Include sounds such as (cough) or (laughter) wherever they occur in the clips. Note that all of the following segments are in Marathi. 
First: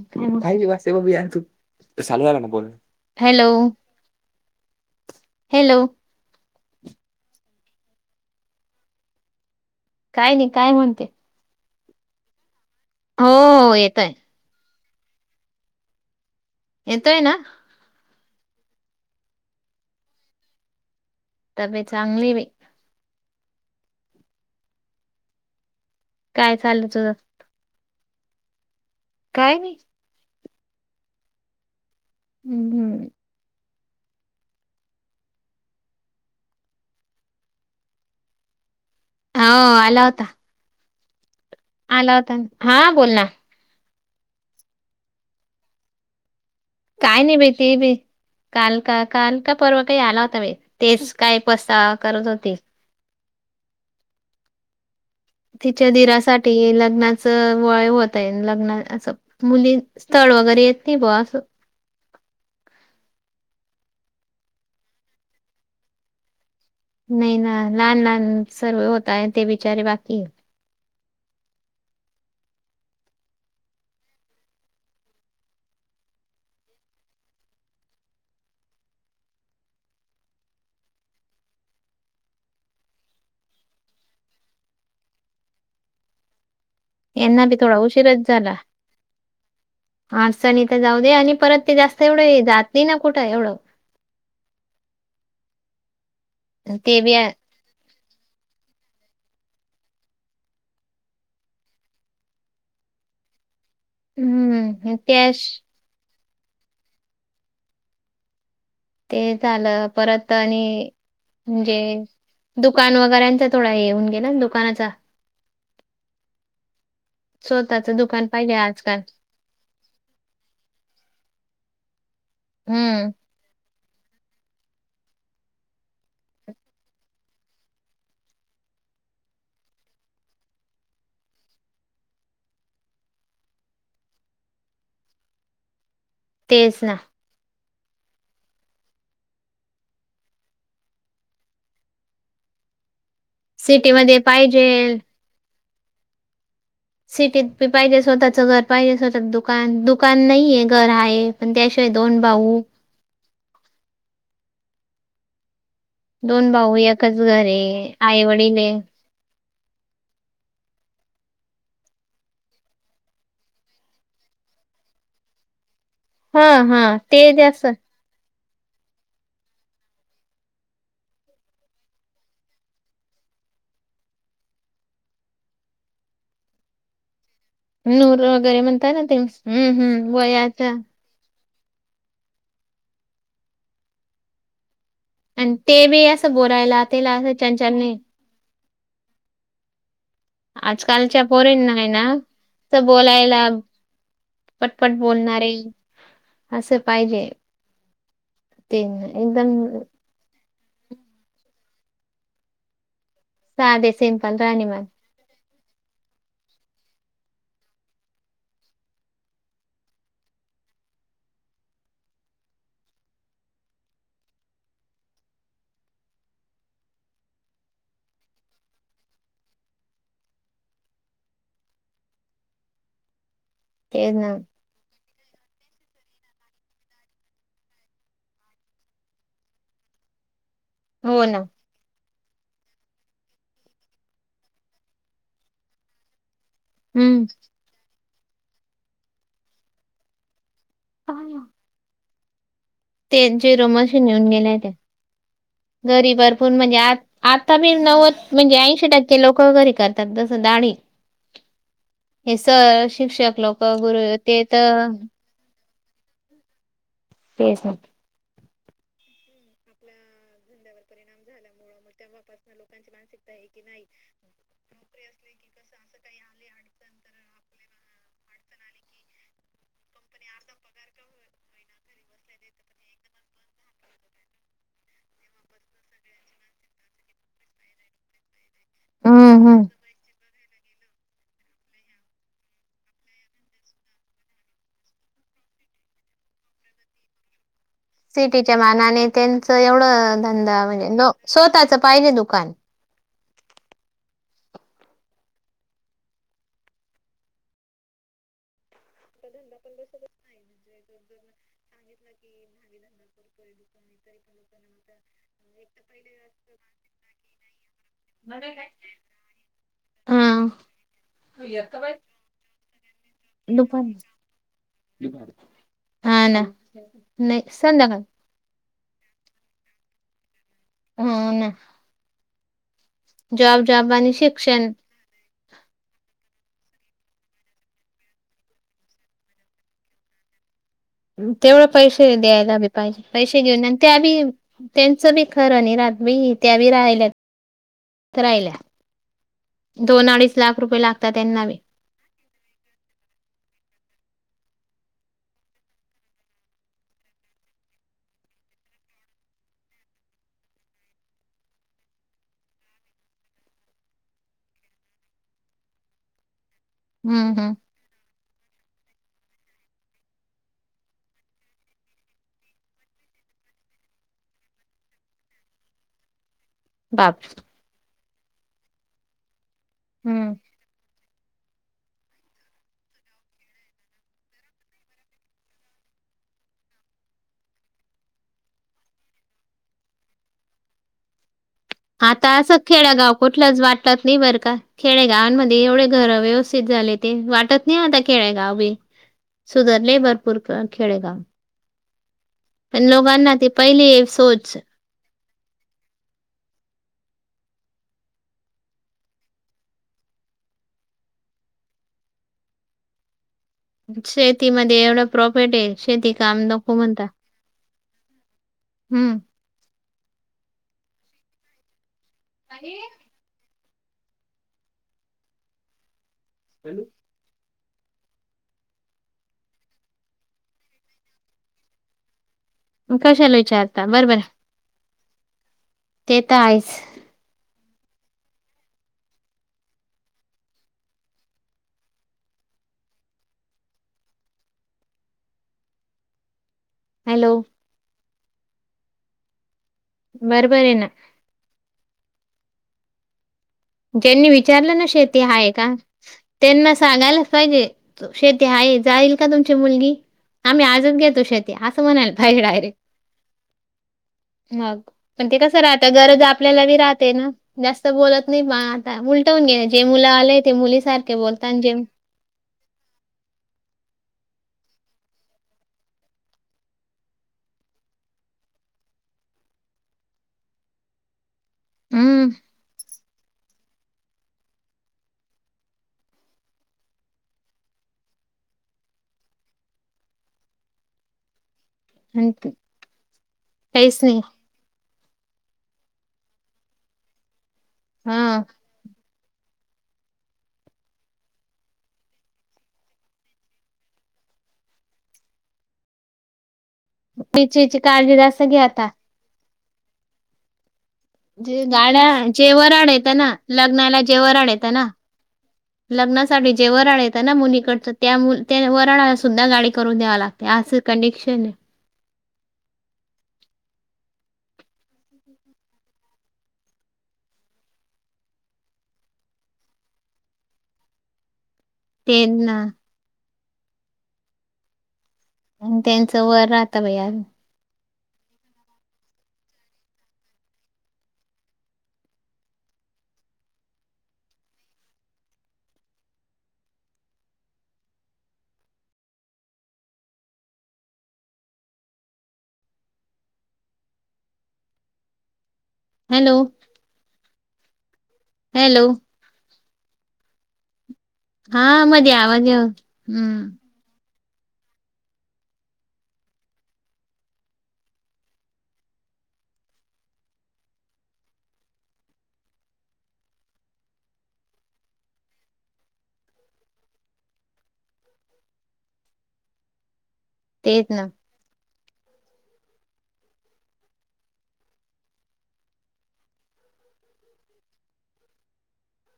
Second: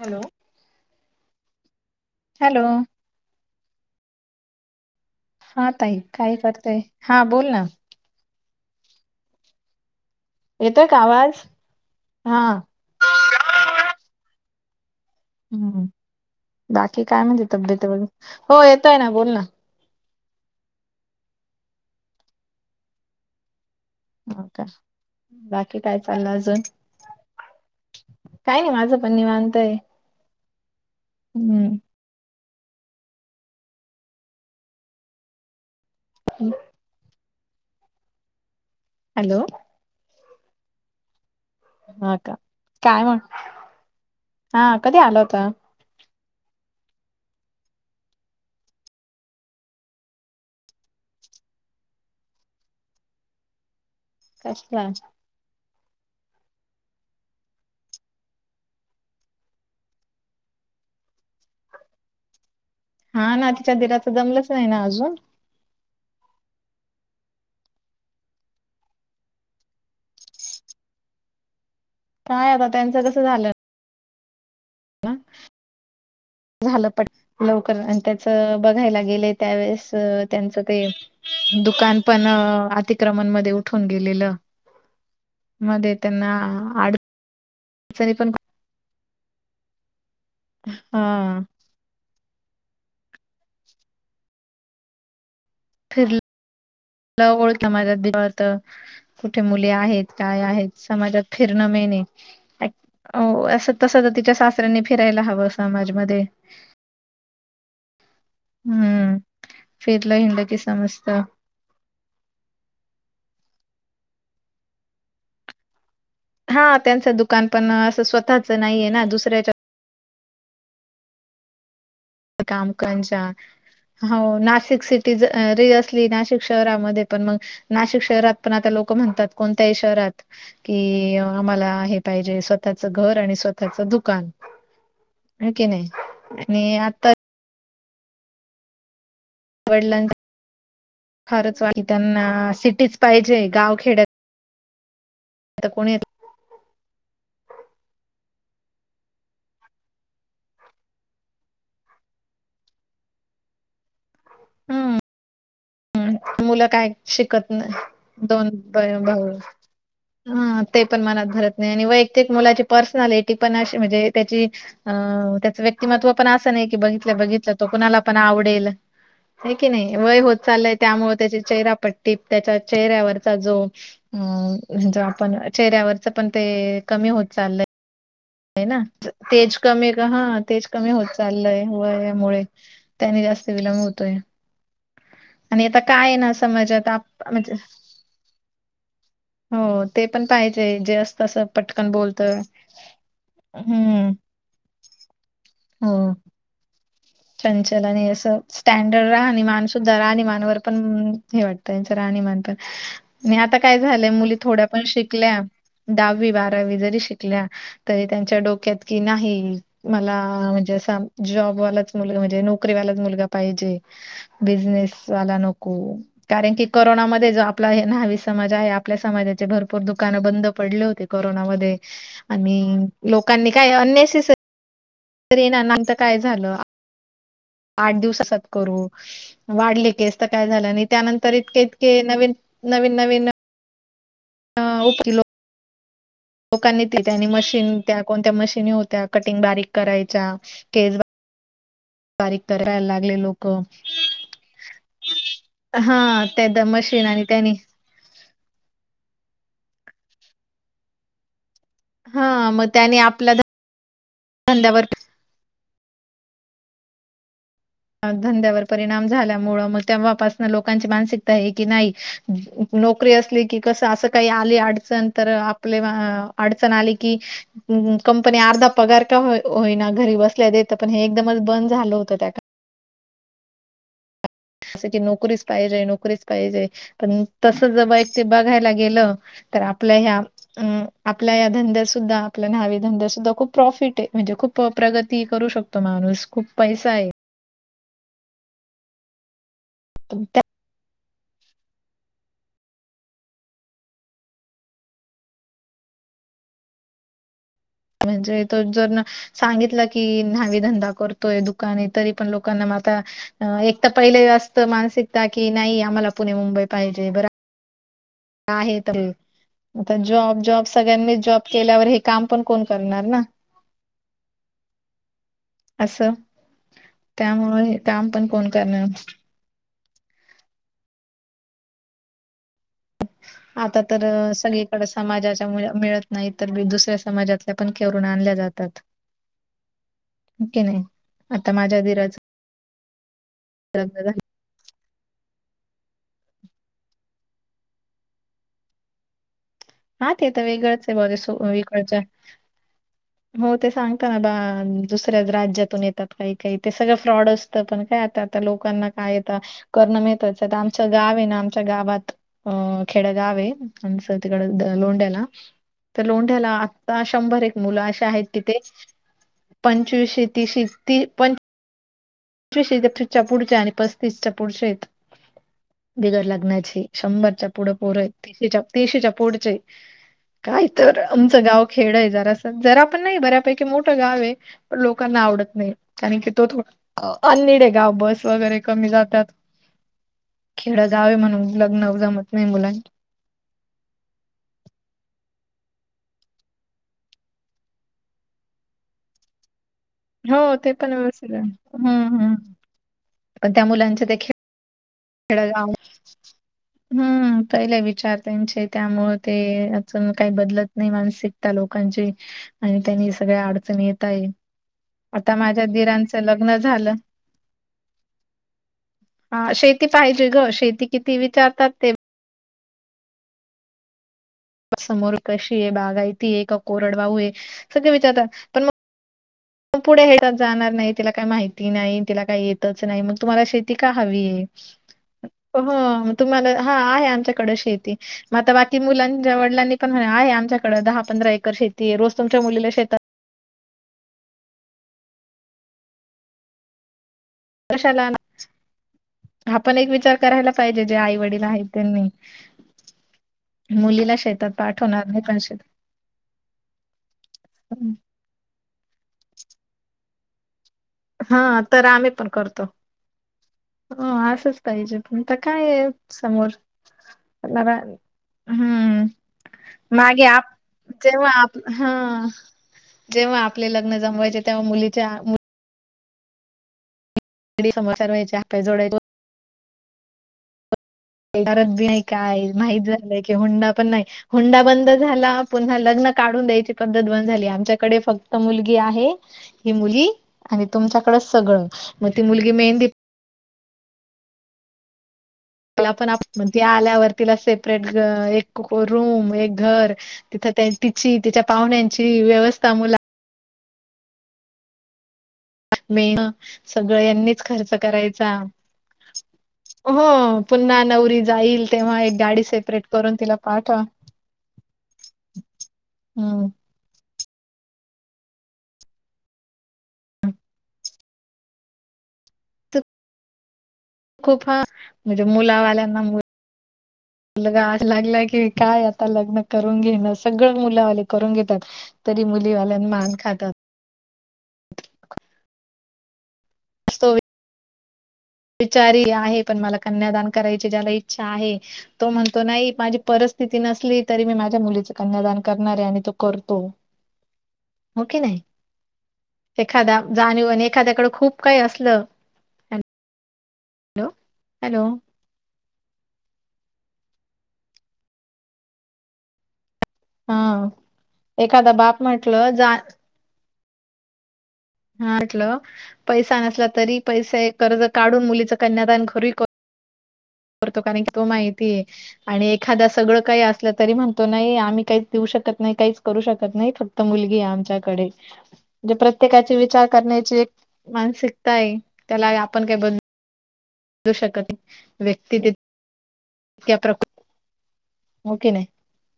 हॅलो नाही बस वा सेव बी तू चालू झाला ना हॅलो बोलण हॅलो. हा हॅलो ताई काय करताय हा बोलना काय नाही काय येतोय का म्हणते आवाज? हा हो हो येतोय. हम्म बाकी येतोय काय ना म्हणजे तब्येत वगैर हो येतोय ना बोलना तब्येत चांगलीय बाई. हो का बाकी काय चालय काय अजून? चाललं तुझं काही नाही माझं पण निवांत काय हाय नाही हम्म हम्म.. हम् (inaudible) हॅलो. हो आला होता. आला ह होता का हा काय बोल मग ना हा कधी आला होता? काय नाही भे ते बी काल का काल का पर्वा काही आला होता बाई तेच काय पसा करत होते. कष्ट (inaudible) तिच्या दिरासाठी लग्नाच वय होत आहे लग्नाचं अस मुली स्थळ वगैरे येत नाही बुवा असं. हा ना तिच्या दिराच जमलंच नाहीना अजून? नाही ना लहान, लहान सर्वे होताय ते बिचारे बाकीय. काय आता त्यांचं कसं झालं? झालं पण (unintelligible) लवकर आणि त्याच बघायला गेले त्यावेेळेस त्यांचं ते दुकान पण अ अतिक्रमणमध्ये उठून गेलेलं. मध्ये त्यांना आड. यांना बी थोडा उशीरच झाला आज त्यांनी तर खूप- जाऊ दे आणि हा परत ते जास्त. तेवढे जाती ना कुठं एवढं. ते बी फिरल आहे. ओळख ना माझ्या दीरवरत (unintelligible) कुठे मुले आहेत काय आहेत समाजात फिरणं मेणेय एक वो अस. तसं तर तिच्या सासऱ्यांनी हम्म फिरायला त्याश हवं समाजमध्ये. हम्म ते झालं फिरलं परत हिंडलं की आणि. समजतं म्हणजे दुकान वगैरांचा थोडा हे होऊन गेला दुकानाचा. हा त्यांचं दुकान पण स्वतःच असं दुकान स्वतःच पाहिजे नाहीये आजकाल. ना दुसऱ्याच्या. काम हम्म करायचे. हो नाशिक सिटी जरी रे असली नाशिक शहरामध्ये पण मग. नाशिक शहरात पण आता लोक म्हणतात कोणत्याही शहरात. कि आम्हाला हे पाहिजे स्वतःच घर आणि स्वतःच दुकान. ह कि नाही आणि तेच ना आता. वडिलां फारच वाट त्यांना सिटीच पाहिजे. गाव खेड्यात सिटीमध्ये पाहिजेल. आता कोणी येत. सिटीत भी पाहिजे स्वतःच घर पाहिजे स्वतःच दुकान दुकान नाहीये घर हाये. पण त्याशिवाय दोन भाऊ. हम. दोन मुलं भाऊ काय एकच घर शिकत आहे आई नाही दोन वडील आहे. ब भाऊ. ह ते पण मनात भरत नाही आणि वैयक्तिक मुलाची पर्सनलिटी पण अशी म्हणजे त्याची. अ त्याचं व्यक्तिमत्व. पण हा अस नाय की हा बघीतल्या ते बघितल्या जास्त तो कुणाला पण आवडेल हाय कि नाही वय होत. चाललंय त्यामुळ त्याची चेहरापट्टी त्याच्या चेहऱ्यावरचा जो. अ म्हणजे आपण चेहऱ्यावरच पण ते कमी होत चाललं. नूर वगैरे म्हणतात ना ते हम कमी हम हा तेज वयाचा. कमी होत चाललंय वयामुळे त्यानी जास्त विलंब होतोय. आणि आता ते बी काय ना असं बोलायला समजत आप त्याला असं म्हणजे चंचलने हो. ते पण पाहिजे आजकालच्या जास्त असं पोरींना आहे पटकन ना बोलतं तर बोलायला हम्म. पटपट बोलणारे हो असं पाहिजे. चंचल आणि असं ते स्टँडर्ड एकदम राहाणीमानसुध्दा आणि राहणीमानवर पण हे वाटतं यांचा राहणीमान पण आता काय साधे झालंय सिंपल मुली थोड्या राहणीमान पण शिक''--'' ल्या दहावी बारावी जरी शिकल्या. तरी त्यांच्या डोक्यात कि नाही मला म्हणजे अस जॉबवालाच. मुलगा म्हणजे नोकरी वाला मुलगा पाहिजे बिझनेस वाला नको. कारण की करोनामध्ये जो आपला हे न्हावी समाज आहे आपल्या समाजाचे भरपूर दुकानं बंद पडली होते. करोना मध्ये आणि. लोकांनी काय तेच ना अननेसेसरी (unintelligible) काय झालं आठ दिवसात करू वाढले केस तर काय झालं आणि हो त्यानंतर ना इतके. के नवीन नवीन नवीन न. अ (unintelligible) लोकांनी ते हम्म त्यानी मशीन त्या कोणत्या मशीनी होत्या कटिंग बारीक करायच्या केस. बारीक करायला ते लागले लोक. झिरो मशीन येऊन गेल्यात्यात. घरी हा भरपूर त्या म्हणे आ मशीन आणि त्यानी आता बी नवच म्हणजे ऐंशी टक्के लोकं घरी करतात तसं दाडी. हा हे मग सर त्यानी आपल्या शिक्षक लोकं गुरु ते तर धंद्यावर (unintelligible) धंद्यावर परिणाम झाल्यामुळं मग आपल्या तेव्हापासनं धंद्यावर लोकांची परिणाम मानसिकता आहे की झाल्यामुळं मग नाही तेव्हापासून लोकांची नोकरी मानसिकता असली आहे की नाही कसं असं काही आली नोकरी अडचण तर असली की कसं आपले असं काही आले अडचण आली की तर आपले कंपनी अडचण अर्धा पगार का हो होईना घरी कंपनी बसल्या अर्धा देतं, पण हे एकदमच बंद झालं होतं त्या का जसं की नोकरीच पाहिजे नोकरीच पाहिजे, पण तसं ज ब ते बघायला गेलं, हम्म हम्म तर आपल्या ह्या अ आपल्या या धंद्यात सुद्धा आपल्या न्हावी धंद्यात सुद्धा खूप प्रॉफिट आहे, म्हणजे खूप प्रगती करू शक तो माणूस खूप पैसा आहे. सिटीच्या मानाने त्यांचं एवढं धंदा म्हणजे नो स्वतःच पाहिजे दुकान. म्हणजे तोच जर ना सांगितलं की न्हावी धंदा करतोय दुकान हाय, तरी पण लोकांना मग आता एक तर पहिले असतं मानसिकता, की नाही आम्हाला पुणे मुंबई पाहिजे बर आहे तरी. आता हा जॉब जॉब सगळ्यांनी जॉब केल्यावर हे काम पण कोण करणार ना? (unintelligible) असं हा ना, नाही त्यामुळे हे संध्याकाळी. काम पण कोण करणार हो ना. जॉब आता जॉब तर आणि शिक्षण सगळीकडेच समाजाच्या मुल्या मिळत नाही तर दुसऱ्या समाजातल्या पण करुन आणल्या जातात. हो की नाय? तेवढं पैसे द्यायला बी पाहिजे, पैसे घेऊन आणि त्या लग्न झालं बी त्यांचं बी खरं नाई राहत बाई, त्या बी राहिल्या त राहिल्या. दोन अडीच लाख रुपये लागतात त्यांना बी. करच्या (inaudible) हो ते सांगता ना बा दुसऱ्या राज्यातून येतात काही काही, ते सगळं फ्रॉड अस तात, पण काय आता आता लोकांना काय आता, करणं मिळतच आता आमचं गाव आहे ना आमच्या गावात हम्म खेडं गाव आहे, आमचं ती द लोंढ्याला, तर लोंढ्याला आता हम्म शंभर हम्म एक मुलं अशे आहेत की ते पंचवीशे तिश ती पं (unintelligible) च्या पुढच्या आणि पस्तीसच्या पुढच्या हायत, बिगर लग्नाची ती, बाप शंभरच्या पुढं पोरं आहेत तिशीच्या तीशीेच्या पुढचे, हम्म. काय तर आमचं गाव खेड आहे जरासं, जरा पण नाही बऱ्यापैकी मोठं गाव आहे. पण लोकांना आवडत नाही, कारण की तो थोडा अ अननिड आहे गाव बस वगैरे कमी जातात, खेडं गाव आहे म्हणून. लग्नव आता जमत नाही असं मुलांचे. खेडेगाव कुठलंच वाटतात नाही बरं का. खेडेगावांमध्ये एवढे घरं व्यवस्थित झाले ते, वाटत नाही आता खेडेगाव आहे. सुधरलंय भरपूर हो क ते पण खेडेगाव. व्यवस्थित आहे. हम्म हम्म. पण लोकांना ते पहिली सोच खेडं गाव हम्म पहीले विचार त्यांचे त्यामुळे ते अजून काही बदलत नाही मानसिक त्या लोकांचे आणि त्यांनी सगळ्या आड शेतीमध्ये एवढ प्रॉफिट आहे. शेती दिरांचं काम लग्न नको झालं. म्हणता. हम्म ह शेती पाहिजे ग. शेती किती विचारतात ते. (unintelligible) समोर कशी आहे. बागायती आहे का कोरडवाहू आहे. सगळे विचारतात. पण मग पुढे शेतात जाणार नाही. तिला काही माहिती नाही. तिला काय येतच नाही. मग कशाला तुम्हाला शेती विचारता का बरोबर हवी आहे. हो ते तर तुम्हाला आहेच. हा आहे आमच्याकडे शेती. मग आता बाकी मुलांच्या वडिलांनी पण म्हणे आहे आमच्याकड दहा पंधरा एकर शेती आहे. रोज तुमच्या मुलीला शेतात हॅलो कशाला आलात. हा पण एक विचार करायला बरोबर आहे पाहिजे ना. जे आई वडील आहेत. त्यांनी मुलीला ज्यांनी शेतात विचारलं ना, पाठवणार शेती नाही पण हाय का? त्यांना सांगायलाच पाहिजे शेतात शेती आहे. जाईल का तुमची मुलगी. आम्ही आजच घेतो हा शेती. अस तर आम्ही म्हणायला पण पाहिजे करतो डायरेक्ट. हो असंच मग पाहिजे पण तर ते कस काय राहत आहे गरज समोर आपल्याला बी राहते ना. जास्त बोलत नाही आता हम्म उलट होवून गेल जे मुल वाले आहेत ते मुली सारखे बोलता. आणि जे ह जेव्हा आपले लग्न जमयचे तेव्हा मुलीच्या मुली हात पाय जोडायचो. करत बी नाही हम्म काय माहित झालय की हुंडा पण नाही हुंडा बंद झाला. पुन्हा लग्न काढून द्यायची पद्धत बंद झाली. आमच्याकडे फक्त मुलगी आहे. ही मुली आणि तुमच्याकडच सगळ. हन त काईस नाही तीला पण आप ती आल्यावर तिला सेपरेट ग हा एक रूम एक घर तिथ तिची तिच्या पाहुण्याची व्यवस्था मुला मे सगळ यांनीच खर्च तिची काळजी करायचा. जास्त घ्या आता. हो पुन्हा नवरी जे जाईल तेव्हा गाड्या एक गाडी जे सेपरेट वराड येत करून ना तिला पाठवा. लग्नाला जे वराड येत ना हम्म लग्नासाठी जे वराड येत ना मुलीकडच त्या मु त्या वराडाला सुद्धा गाडी करून द्यावी लागते. अस कंडिशन आहे. तू खूप ह म्हणजे मुलावाल्यांना मु (inaudible) ला लागला की काय आता लग्न करून घेण सगळ मुलावाले करून घेतात. तरी त्यांना मुलीवाल्यां मान खात आणि त्यांच वर राहत बयी तो अजुन. विचारी आहे पण मला कन्यादान करायची ज्याला इच्छा आहे तो म्हणतो नाही माझी परिस्थिती नसली तरी मी माझ्या मुलीच कन्यादान करणार आहे. आणि तो करतो. (inaudible) हो कि नाही, एखाद्या जाणीव आणि एखाद्याकडे खूप काही असल हॅलो हॅलो हॅलो हॅलो हा हा एखादा बाप मध्ये आवाज म्हटल येऊ जा हम्म हा म्हटलं पैसा नसला तरी पैसे कर्ज काढून मुलीच कन्यादान घर करतो कारण की तो माहितीय आहे. आणि एखाद सगळं काही असलं तरी म्हणतो नाही आम्ही काहीच देऊ शकत नाही काहीच करू शकत नाही. फक्त मुलगी आमच्याकडे म्हणे प्रत्येकाचे विचार करण्याची तेच ना मानसिकताय त्याला आपण काय ब शकत व्यक्तीकृ हो कि नाही (unintelligible)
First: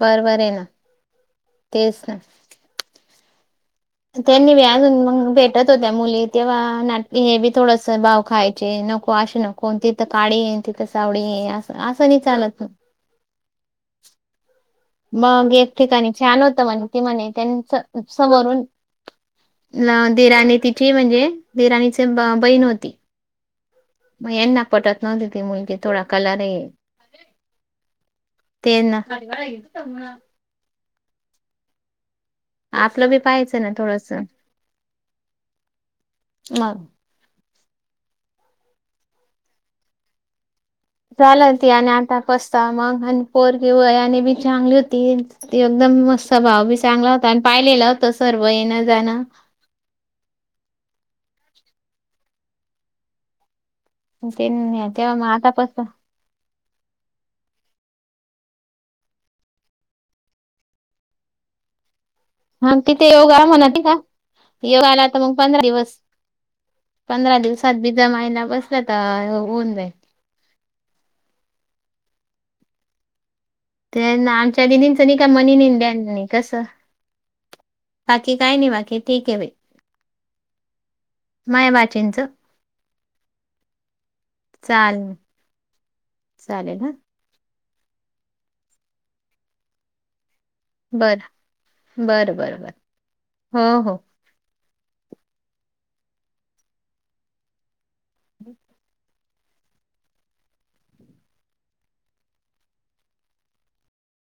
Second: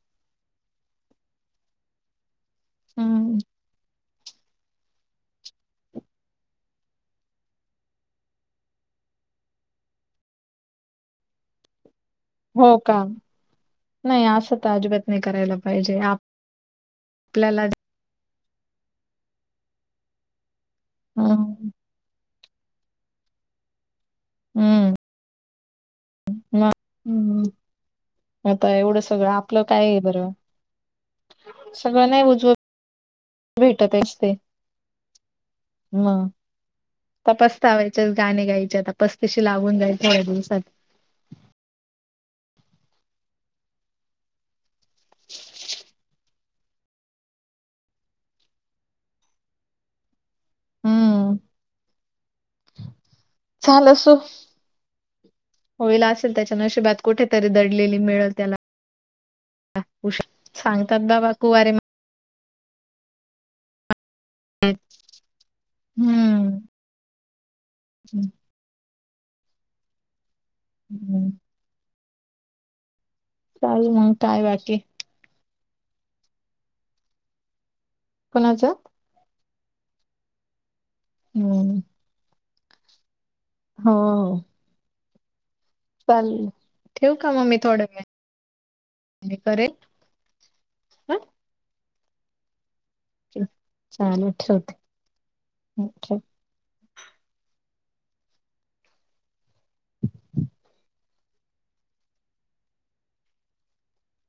बर बर आहेना तेचना हम्म. त्यांनी बी अजून मग भेटत होत्या मुली तेव्हा नाट हे बी थोडस भाव खायचे नको असे नको कोणती तिथ काळी येन तिथं सावळी आहे अस असां बी चालत ना. हो का नाही असं तर अजिबात नाही मग करायला एक पाहिजे ठिकाणी छान होत म्हणे ती म्हणे आपल्याला त्यांच समरून देरानी ती ती म्हणजे हम्म देराणीची बहीण होती मग यांना हम्म पटत नव्हती ती मुलगी थोडा कलर ये मग हम्म आता एवढं सगळं आपलं काय आहे, बर सगळं नाही उजव आपलं बी पाहायचं ना थोडस मग तपस्तावायच्या गाणे गायच्या आता पस्तशी लागून जाईल थोड्या दिवसात. झाल ते आणि आता पसतावा मागुन आणि पोरगी वयाने बी चांगली हो ती ती एकदम मस्त भाव बी चांगला होता आणि पाहिलेलं होत सर्व येण जाण हम्म चालल ते तेव्हा मग आता पस असेल त्याच्या नशिबात कुठेतरी दडलेली मिळेल त्याला सांगतात बाबा कुवारे म हा तिथे योगा म्हणाते का योगाला आता मग पंधरा दिवस हम्म पंधरा दिवसात बि दिवसात जमायला बसल तर होऊन जाईल. हम्म. चालेल ते मग न काय आमच्या बाकी दीदीच का मनी नाही, ध्यानी नाही कस बाकी काय नाही कोणाचं बाकी ठीक आहे बाई माय हम्म म्याचींच हो.. चालेल. चालल म हा ठेवु का मग मी थोड वेळानी करेल. हा बर, बर, बर, बर. चल चालेल ठेवते अ ठेव. बम (inaudible)